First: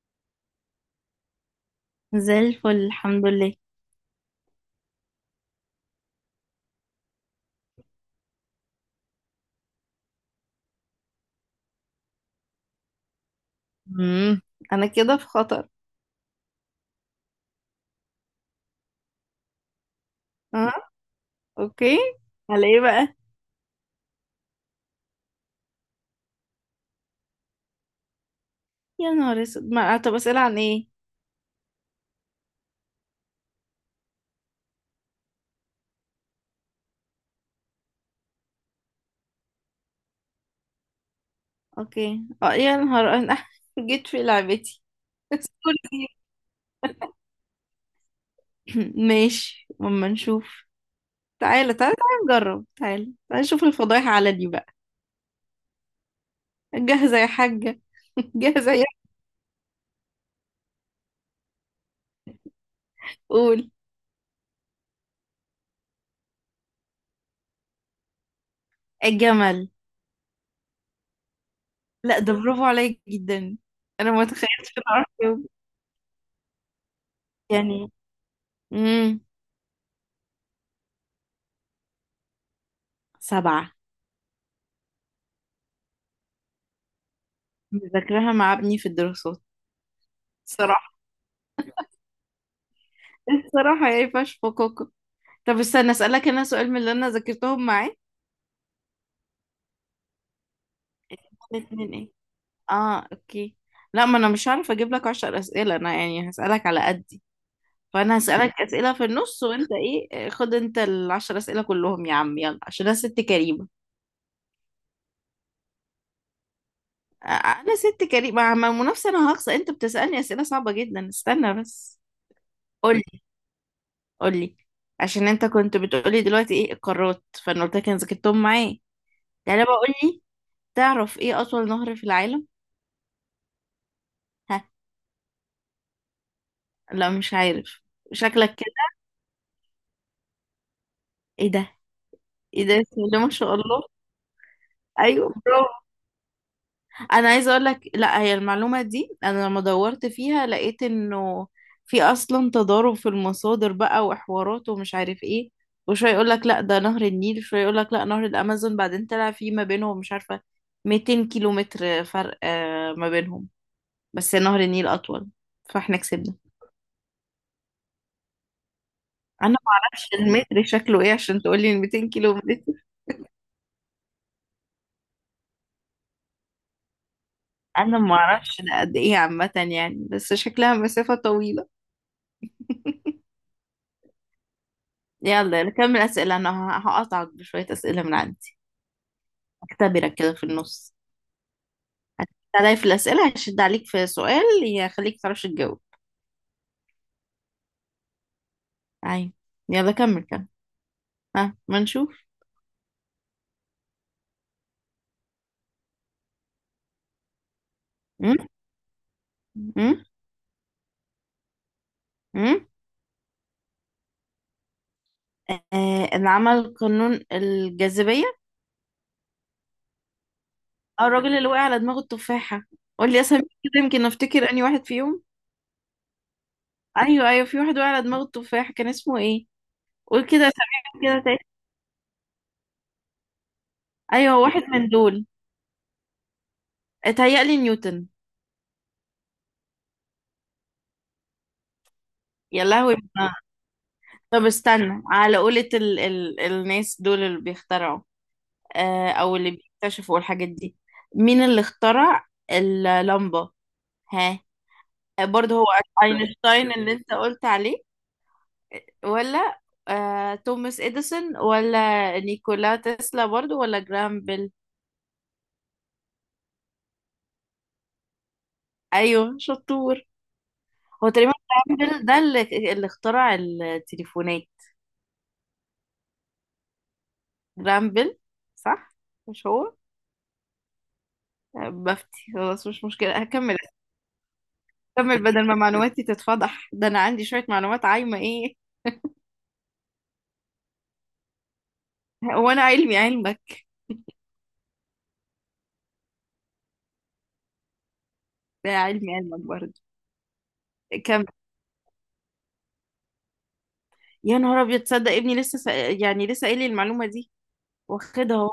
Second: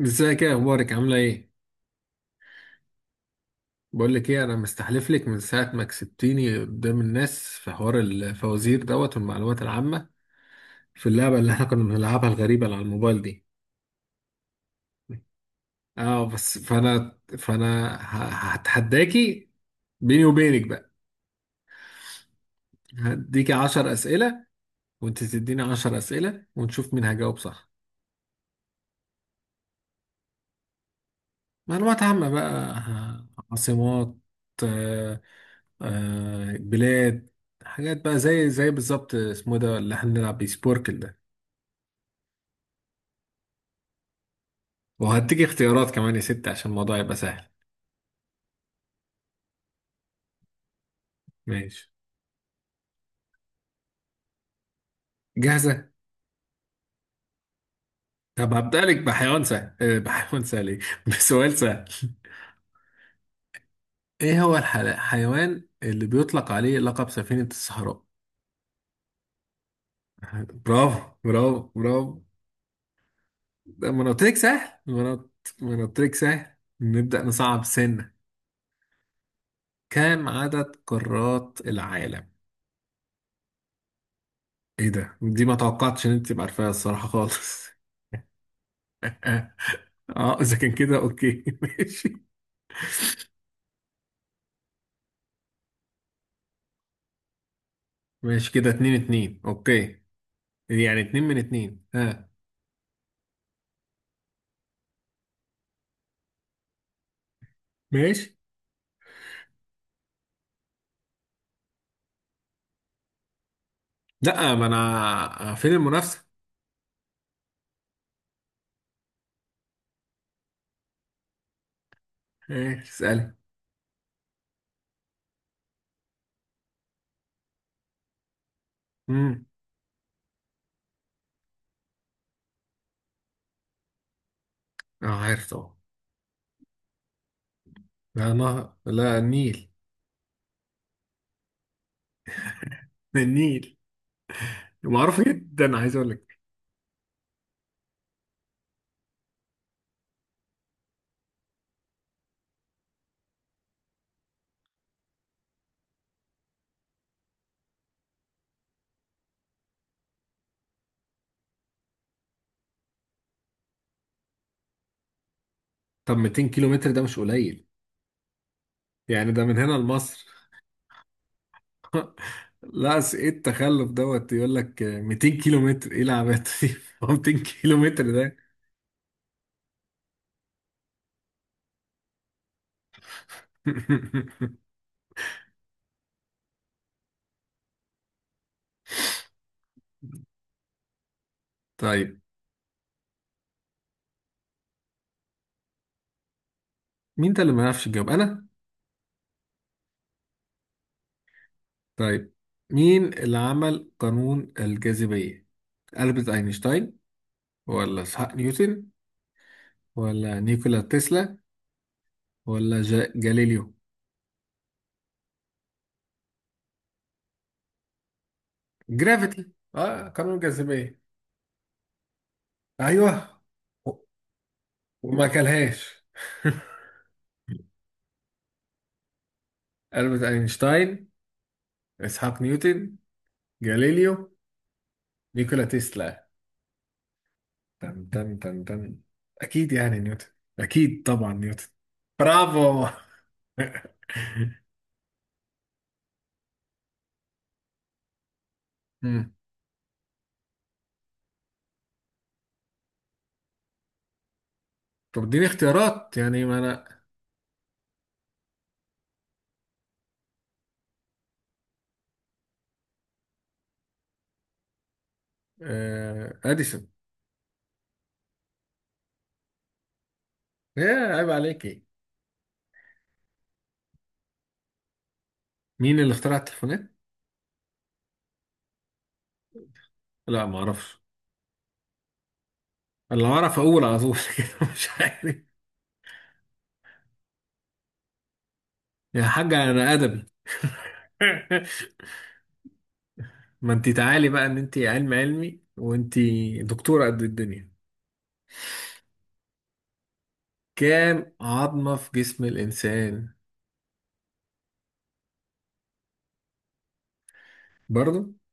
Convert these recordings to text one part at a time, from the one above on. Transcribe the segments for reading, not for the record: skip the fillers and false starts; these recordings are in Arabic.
ازيك؟ ايه اخبارك؟ عامله ايه؟ زي الفل، الحمد لله. بقول لك ايه، انا مستحلف لك من ساعه ما كسبتيني قدام الناس في حوار الفوازير دوت والمعلومات العامه، في اللعبه اللي احنا كنا بنلعبها الغريبه اللي على الموبايل دي. امم انا كده في خطر. اه بس هتحداكي بيني وبينك اه. بقى. اوكي. على ايه بقى؟ هديكي 10 اسئله وانت تديني 10 اسئله ونشوف مين هجاوب صح. يا نهار اسود، ما طب اسئله عن ايه؟ معلومات عامه بقى، عاصمات، آه، بلاد، حاجات بقى زي بالظبط، اسمه إيه ده اللي احنا بنلعب بيه؟ سبوركل ده. اوكي، اه، يا نهار انا جيت في لعبتي. وهديك اختيارات سوري. كمان يا ست عشان الموضوع يبقى سهل. ماشي، اما نشوف. تعالى ماشي. تعالى تعالى نجرب، تعالى تعالى نشوف الفضايح على دي بقى. جاهزة؟ جاهزه يا حاجه. طب جاهزه هبدأ يا. لك بحيوان سهل، بحيوان سهل، بسؤال سهل. قول. ايه هو الحيوان اللي بيطلق عليه لقب سفينة الصحراء؟ الجمل. برافو، برافو، برافو. لا، ده برافو عليك جدا. ده ما انا انا قلت ما لك سهل تخيلتش إن ما أعرف انا قلت أجاوب. ما أنا قلت لك سهل. نبدأ نصعب يعني سنة. امم كم عدد قارات العالم؟ سبعه. ايه ده، دي ما توقعتش ان انت تبقى عارفاها الصراحة خالص. مذاكراها مع ابني في الدراسات. اه اذا كان صراحة. كده اوكي، ماشي. الصراحة يعني فش فكوكو. طب استنى اسألك انا سؤال من اللي انا ذاكرتهم معاك. ماشي، كده اتنين اتنين، اوكي، يعني اتنين من اتنين، الاتنين ايه؟ ها؟ اه اوكي. لا، ما انا مش هعرف اجيب لك عشر اسئلة، انا يعني هسألك على قدي. فانا ماشي. هسألك اسئلة في النص، وانت ايه، خد انت العشر اسئلة كلهم يا عم، يلا عشان انا ست كريمة. لا، ما انا فين المنافسة؟ انا ست كريمة مع المنافسة، انا هخسر، انت بتسألني اسئلة صعبة جدا. استنى بس. ايه، قولي اسألي. قولي. عشان انت كنت بتقولي دلوقتي ايه القارات، فانا قلت لك انا ذاكرتهم معايا. امم. يعني بقول لي، تعرف ايه اطول نهر في العالم؟ اه عارف طبعا. لا مش عارف، لا شكلك نهر، كده. لا، النيل. ايه ده، ايه ده، بسم الله ما شاء النيل الله. معروف ايوه، برافو. جدا، عايز اقول لك. انا عايزه اقول لك، لا، هي المعلومه دي انا لما دورت فيها لقيت انه في اصلا تضارب في المصادر بقى وحوارات ومش عارف ايه، وشويه يقول لك لا ده نهر النيل، شويه يقول لك لا نهر الامازون، بعدين طلع في ما بينهم مش عارفه 200 كيلو متر فرق ما بينهم، بس نهر النيل اطول، فاحنا طب كسبنا. 200 كيلو متر ده مش قليل، يعني ده انا من هنا ما اعرفش لمصر. المتر شكله ايه عشان تقولي 200 كيلو متر. لا ايه التخلف دوت؟ يقول لك 200 كيلو متر، ايه العبات دي؟ هو 200 كيلو انا متر ما ده! اعرفش ده قد ايه عامه يعني، بس شكلها مسافه طويله. يلا نكمل اسئله، انا هقطعك بشويه اسئله من عندي، اختبرك كده في النص. طيب. هتلاقي في الاسئله هشد عليك في سؤال يخليك تعرفش تجاوب. مين ده اللي ما يعرفش يجاوب؟ انا؟ عين. يلا كمل كمل. ها، ما نشوف. طيب، مين اللي عمل قانون الجاذبية؟ ألبرت أينشتاين ولا إسحاق م? نيوتن م? ولا نيكولا تسلا م? ولا جاليليو؟ آه، اللي عمل قانون الجاذبيه. جرافيتي، اه قانون الجاذبية. اه، الراجل اللي وقع على دماغه التفاحه. ايوه. قول لي اسامي كده، و- يمكن افتكر اني واحد فيهم. وما كلهاش. ايوه ايوه، في واحد وقع على دماغه التفاحه، كان اسمه ايه؟ ألبرت قول كده اسامي أينشتاين، كده. إسحاق نيوتن، جاليليو، ايوه، واحد من دول. نيكولا تسلا. اتهيألي نيوتن. تن، أكيد يعني نيوتن، أكيد طبعا نيوتن. يا برافو. لهوي. طب استنى، على قولة ال الناس دول اللي بيخترعوا، مم. او اللي بيكتشفوا الحاجات دي، مين اللي اخترع اللمبة؟ ها؟ طب اديني برضه هو اختيارات يعني، ما اينشتاين اللي انا. انت قلت عليه، ولا توماس اديسون، ولا نيكولا تسلا برضه، ولا جرام بيل؟ اديسون. ايوه، شطور. ايه؟ هو عيب تقريبا. عليك، جرام ايه؟ بيل ده اللي اخترع التليفونات. مين اللي اخترع التليفونات؟ جرام بيل، صح؟ مش هو؟ لا ما اعرفش. بفتي خلاص، مش مشكلة، اللي هكمل. اعرف اقول على طول، كده مش هكمل عارف. بدل ما معلوماتي تتفضح، ده أنا عندي شوية معلومات عايمة إيه. يا حاجة انا ادبي. وأنا علمي علمك. ما انت تعالي بقى، ان انت علم علمي، وانت دكتورة قد الدنيا. ده علمي علمك برضه. كمل. كام عظمة في جسم الانسان؟ يا نهار أبيض، تصدق ابني لسه يعني لسه قايل لي المعلومة دي، برضو؟ واخدها أهو.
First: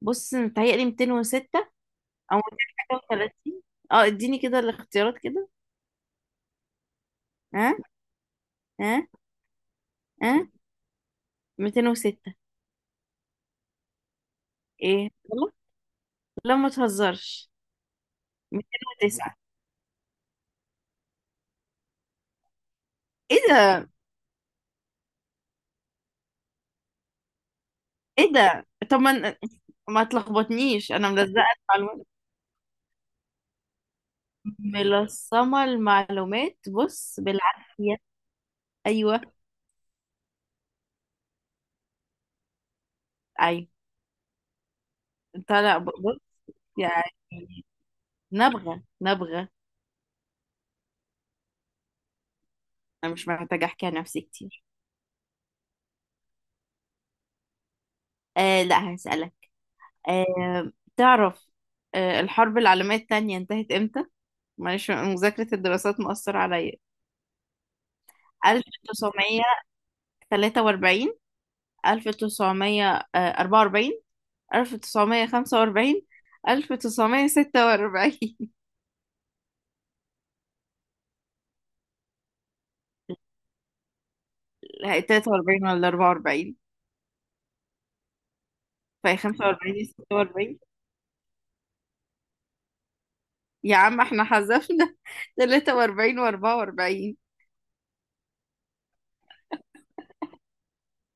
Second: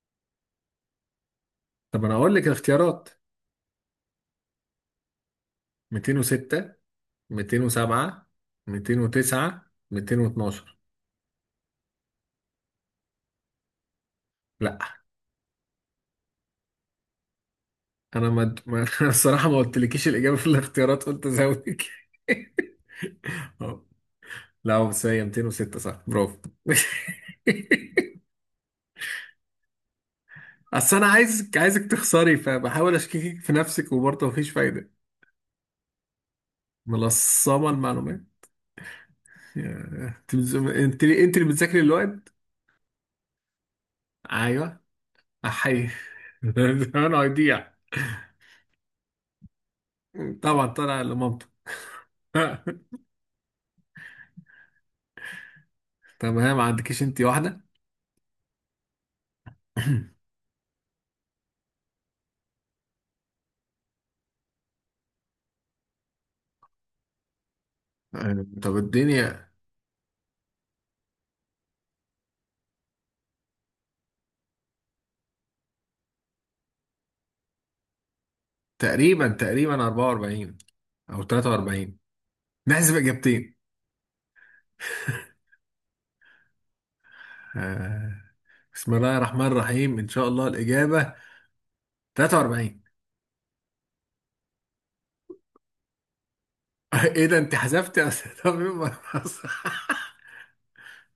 بص، متهيألي 206، طب انا اقول أو لك الاختيارات: 230. اديني كده الاختيارات كده. 206، ها 207، ها 209، ها. 212. 206. لا. إيه غلط؟ لا، ما تهزرش. انا انا 209. الصراحة ما قلتلكيش الاجابة في الاختيارات، قلت ازودك. إيه ده، لا هو بس هي 206، صح، برافو. إيه ده، طب ما تلخبطنيش اصل انا أنا ملزقة. عايزك المعلومات. تخسري، فبحاول اشككك في نفسك، وبرضه مفيش فايده. ملصمة المعلومات بص ملصمه بالعافية. المعلومات. أيوه. انت انت اللي بتذاكري الوقت. أيوه. ايوه. أنت لا، احي. بص. يعني. انا هيضيع. نبغة نبغة. طبعا طالع لمامته. أنا مش محتاجة أحكي عن نفسي كتير. طب هي ما عندكيش انت واحده؟ آه، لا هسألك. آه. تعرف. الحرب العالمية التانية انتهت إمتى؟ معلش، مذاكرة الدراسات مؤثرة عليا. طب 1943، الدنيا، 1944، 1945، 1946. تقريبا 44 او 43، نحسب اجابتين. 43، 43 ولا 44؟ آه، بسم الله فهي الرحمن 45 يا الرحيم، ان شاء الله 46. الاجابه 43. يا عم احنا حذفنا 43 و44. ايه ده، انت حذفت 43 مرة؟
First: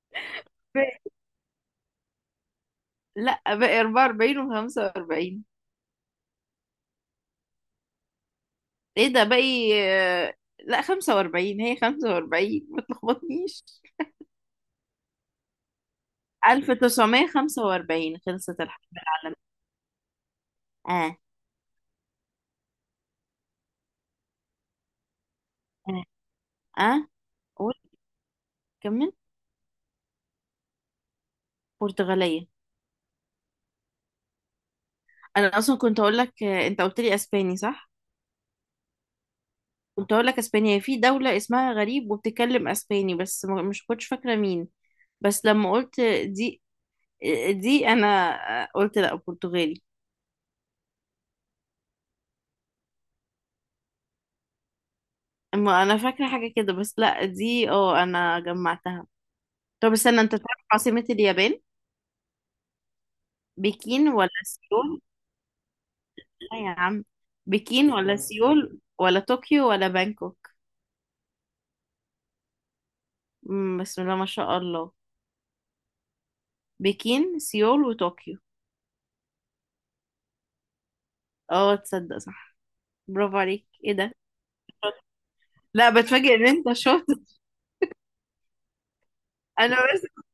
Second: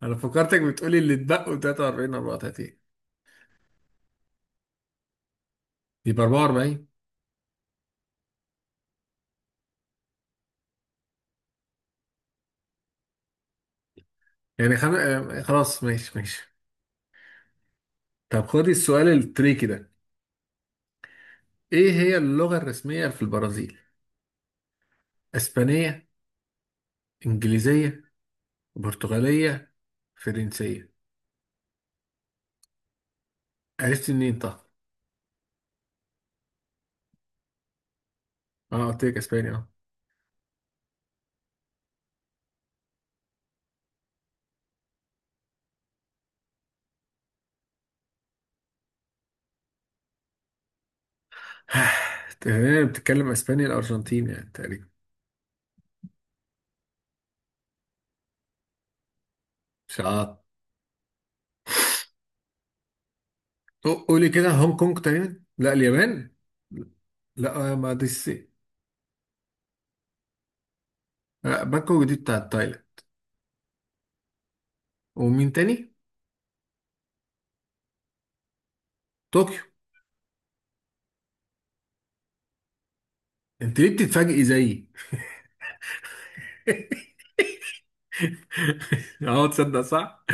انا فكرتك بتقولي اللي اتبقوا 43، 34. لا، باقي 44 و45. يبقى 44. ايه ده، باقي لا 45، هي 45، ما تلخبطنيش. يعني خم... آه، خلاص، ماشي ماشي. 1945 طب خلصت خدي الحرب السؤال العالمية. التريكي ده. اه ايه هي اللغة الرسمية في البرازيل؟ اه اسبانية، اه. قول. انجليزية، كمل. برتغالية، فرنسية؟ برتغالية. عرفت منين طب؟ انا اصلا كنت اقول لك، انت قلت لي اسباني صح؟ اه قلت لك اسباني، اه. كنت اقول لك اسبانيا هي، في دولة اسمها غريب وبتتكلم اسباني، بس مش كنتش فاكرة مين. بس لما قلت دي دي انا قلت لا برتغالي. تقريبا بتتكلم اسباني الارجنتين يعني تقريبا. اما انا فاكره حاجه كده، بس لا دي انا جمعتها. طب استنى، شاط. انت تعرف عاصمه اليابان؟ بكين قولي ولا كده، هونج كونج سيول؟ تقريبا، لا اليابان. لا يا عم. لا، ما بكين دي ولا الصين. سيول ولا طوكيو ولا بانكوك؟ لا، بانكوك دي بتاعت تايلاند. مم، بسم الله ما شاء الله. ومين تاني؟ بكين، سيول، وطوكيو. طوكيو. اه، تصدق صح؟ برافو عليك. انت ليه ايه ده؟ بتتفاجئي زيي؟ لا، بتفاجئ ان انت شاطر. اه انا تصدق بس. صح؟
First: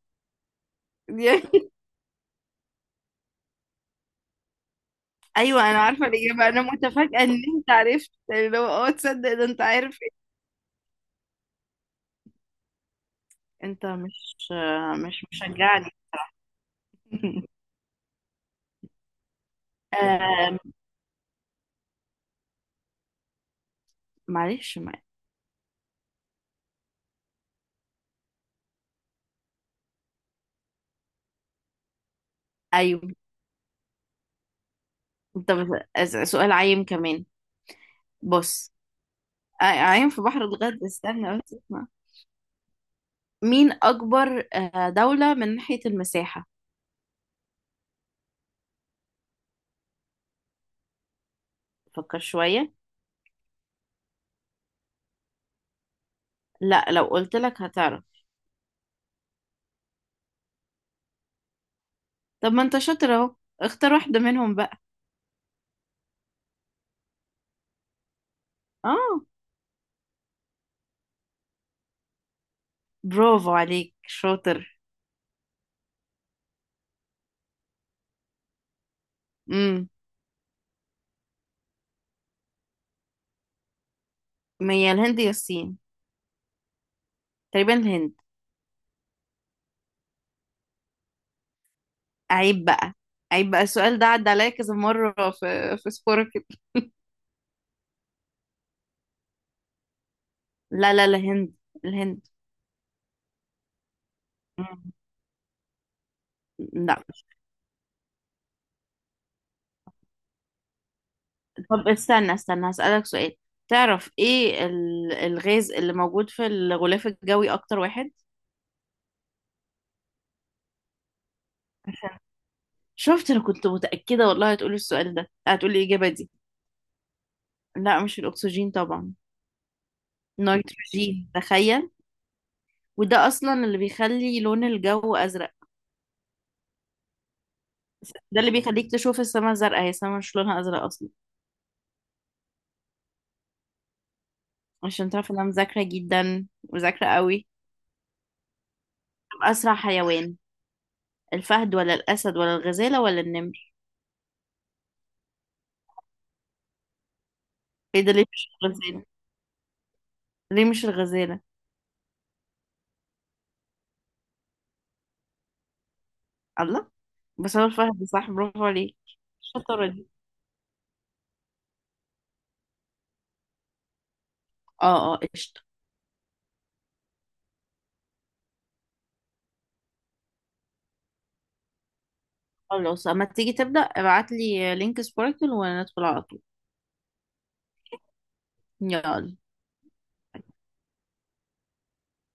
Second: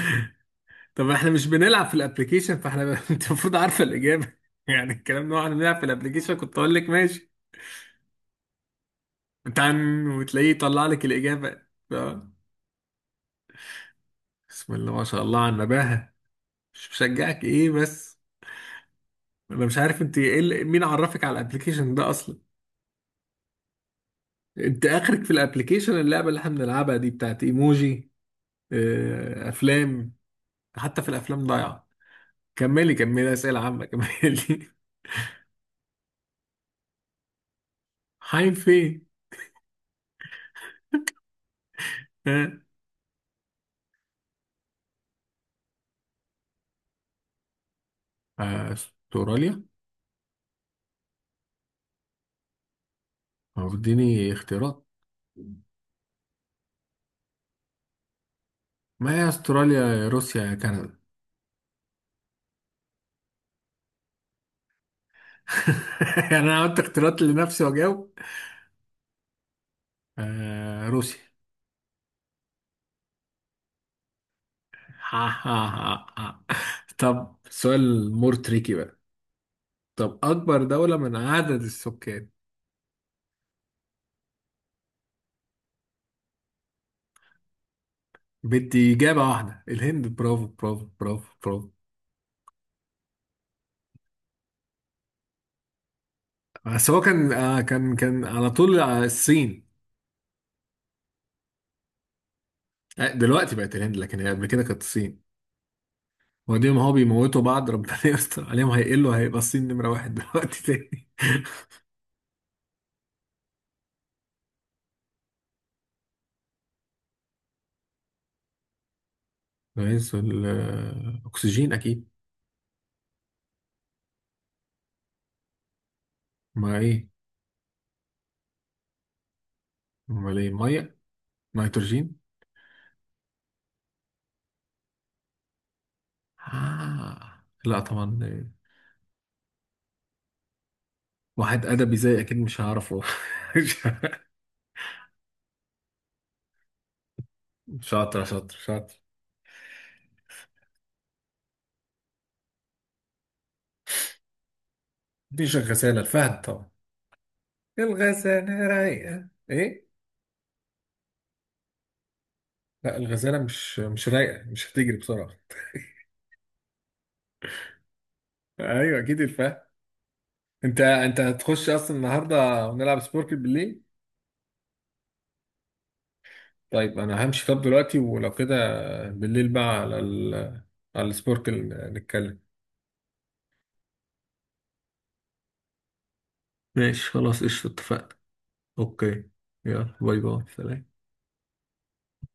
طب احنا مش يعني بنلعب في الابليكيشن، فاحنا ب... انت المفروض عارفه الاجابه، يعني الكلام ده، احنا ايوه، بنلعب انا في عارفه الابليكيشن، الاجابه، كنت انا اقول لك متفاجئه ماشي. ان انت عرفت. اللي هو تصدق ده انت عارف. تعن وتلاقيه يطلع لك الاجابه. اه. انت مش. بسم الله ما شاء مش الله على مشجعني. النباهه. مش بشجعك؟ ايه بس؟ انا مش عارف انت ايه آه. اللي... مين عرفك على الابليكيشن ده اصلا؟ معلش انت ما. اخرك في الابليكيشن اللعبه اللي احنا بنلعبها دي بتاعت ايموجي، افلام. حتى في الافلام ضايعه. كملي، ايوه. اسئله عامه، كملي. انت بس... سؤال عايم كمان. حي بص. فين؟ عايم في بحر الغد، استنى بس اسمع. ها. مين اكبر دولة من ناحية المساحة؟ استراليا؟ فكر شوية. هو اديني اختيارات. لا، لو قلت لك هتعرف. ما هي استراليا يا روسيا يا كندا. طب ما انت شاطر اهو، اختار واحدة منهم بقى. يعني انا عملت اختيارات لنفسي واجاوب. اه. روسيا. برافو عليك، شاطر. ها ها ها ها. طب سؤال مور تريكي بقى. امم. طب اكبر دولة من عدد السكان؟ ما هي الهند يا الصين؟ تقريبا الهند. بدي اجابة واحدة. الهند. برافو، برافو، برافو، برافو. عيب بقى. عيب بقى، السؤال ده عدى عليا كذا مرة في سبورك. بس هو كان، كان على طول الصين. لا لا، الهند. الهند. دلوقتي بقت الهند، لكن هي قبل كده كانت مم. الصين. وبعدين ما هو لا. بيموتوا بعض، ربنا يستر عليهم، هيقلوا، هيبقى الصين نمرة واحد دلوقتي تاني. طب استنى استنى، هسألك سؤال. تعرف ايه الغاز اللي موجود في الغلاف الجوي اكتر واحد؟ رئيس الأكسجين أكيد. عشان شفت، انا كنت متأكدة والله هتقولي السؤال ده، هتقولي الإجابة دي. ما إيه؟ لا، مش الأكسجين طبعا. أمال إيه؟ مية؟ نيتروجين، تخيل. نيتروجين. وده أصلا اللي بيخلي لون الجو أزرق. لا طبعا، ده اللي بيخليك تشوف السماء زرقاء، هي السماء مش لونها أزرق أصلا. واحد أدبي زي أكيد مش هعرفه. عشان تعرف إن أنا مذاكرة جدا، مذاكرة قوي. شاطر، شاطر. أسرع حيوان، الفهد ولا الأسد ولا الغزالة ولا النمر؟ مفيش الغسالة، الفهد طبعا. ايه ده، ليه مش الغسالة الغزالة؟ رايقة إيه؟ ليه مش الغزالة؟ لا الغزالة مش رايقة، مش هتجري بسرعة. الله. بس هو الفهد صح، برافو عليك. أيوة أكيد الفهد. الشطارة دي. انت هتخش اصلا النهارده ونلعب سبوركل بالليل؟ اه اه قشطة. طيب انا همشي طب دلوقتي، ولو كده بالليل بقى على ال... على السبوركل نتكلم. خلاص اما تيجي تبدأ ابعتلي لينك سباركل، وندخل على طول. ماشي خلاص قشطة، اتفقنا. اوكي. يلا. يلا، باي باي، سلام.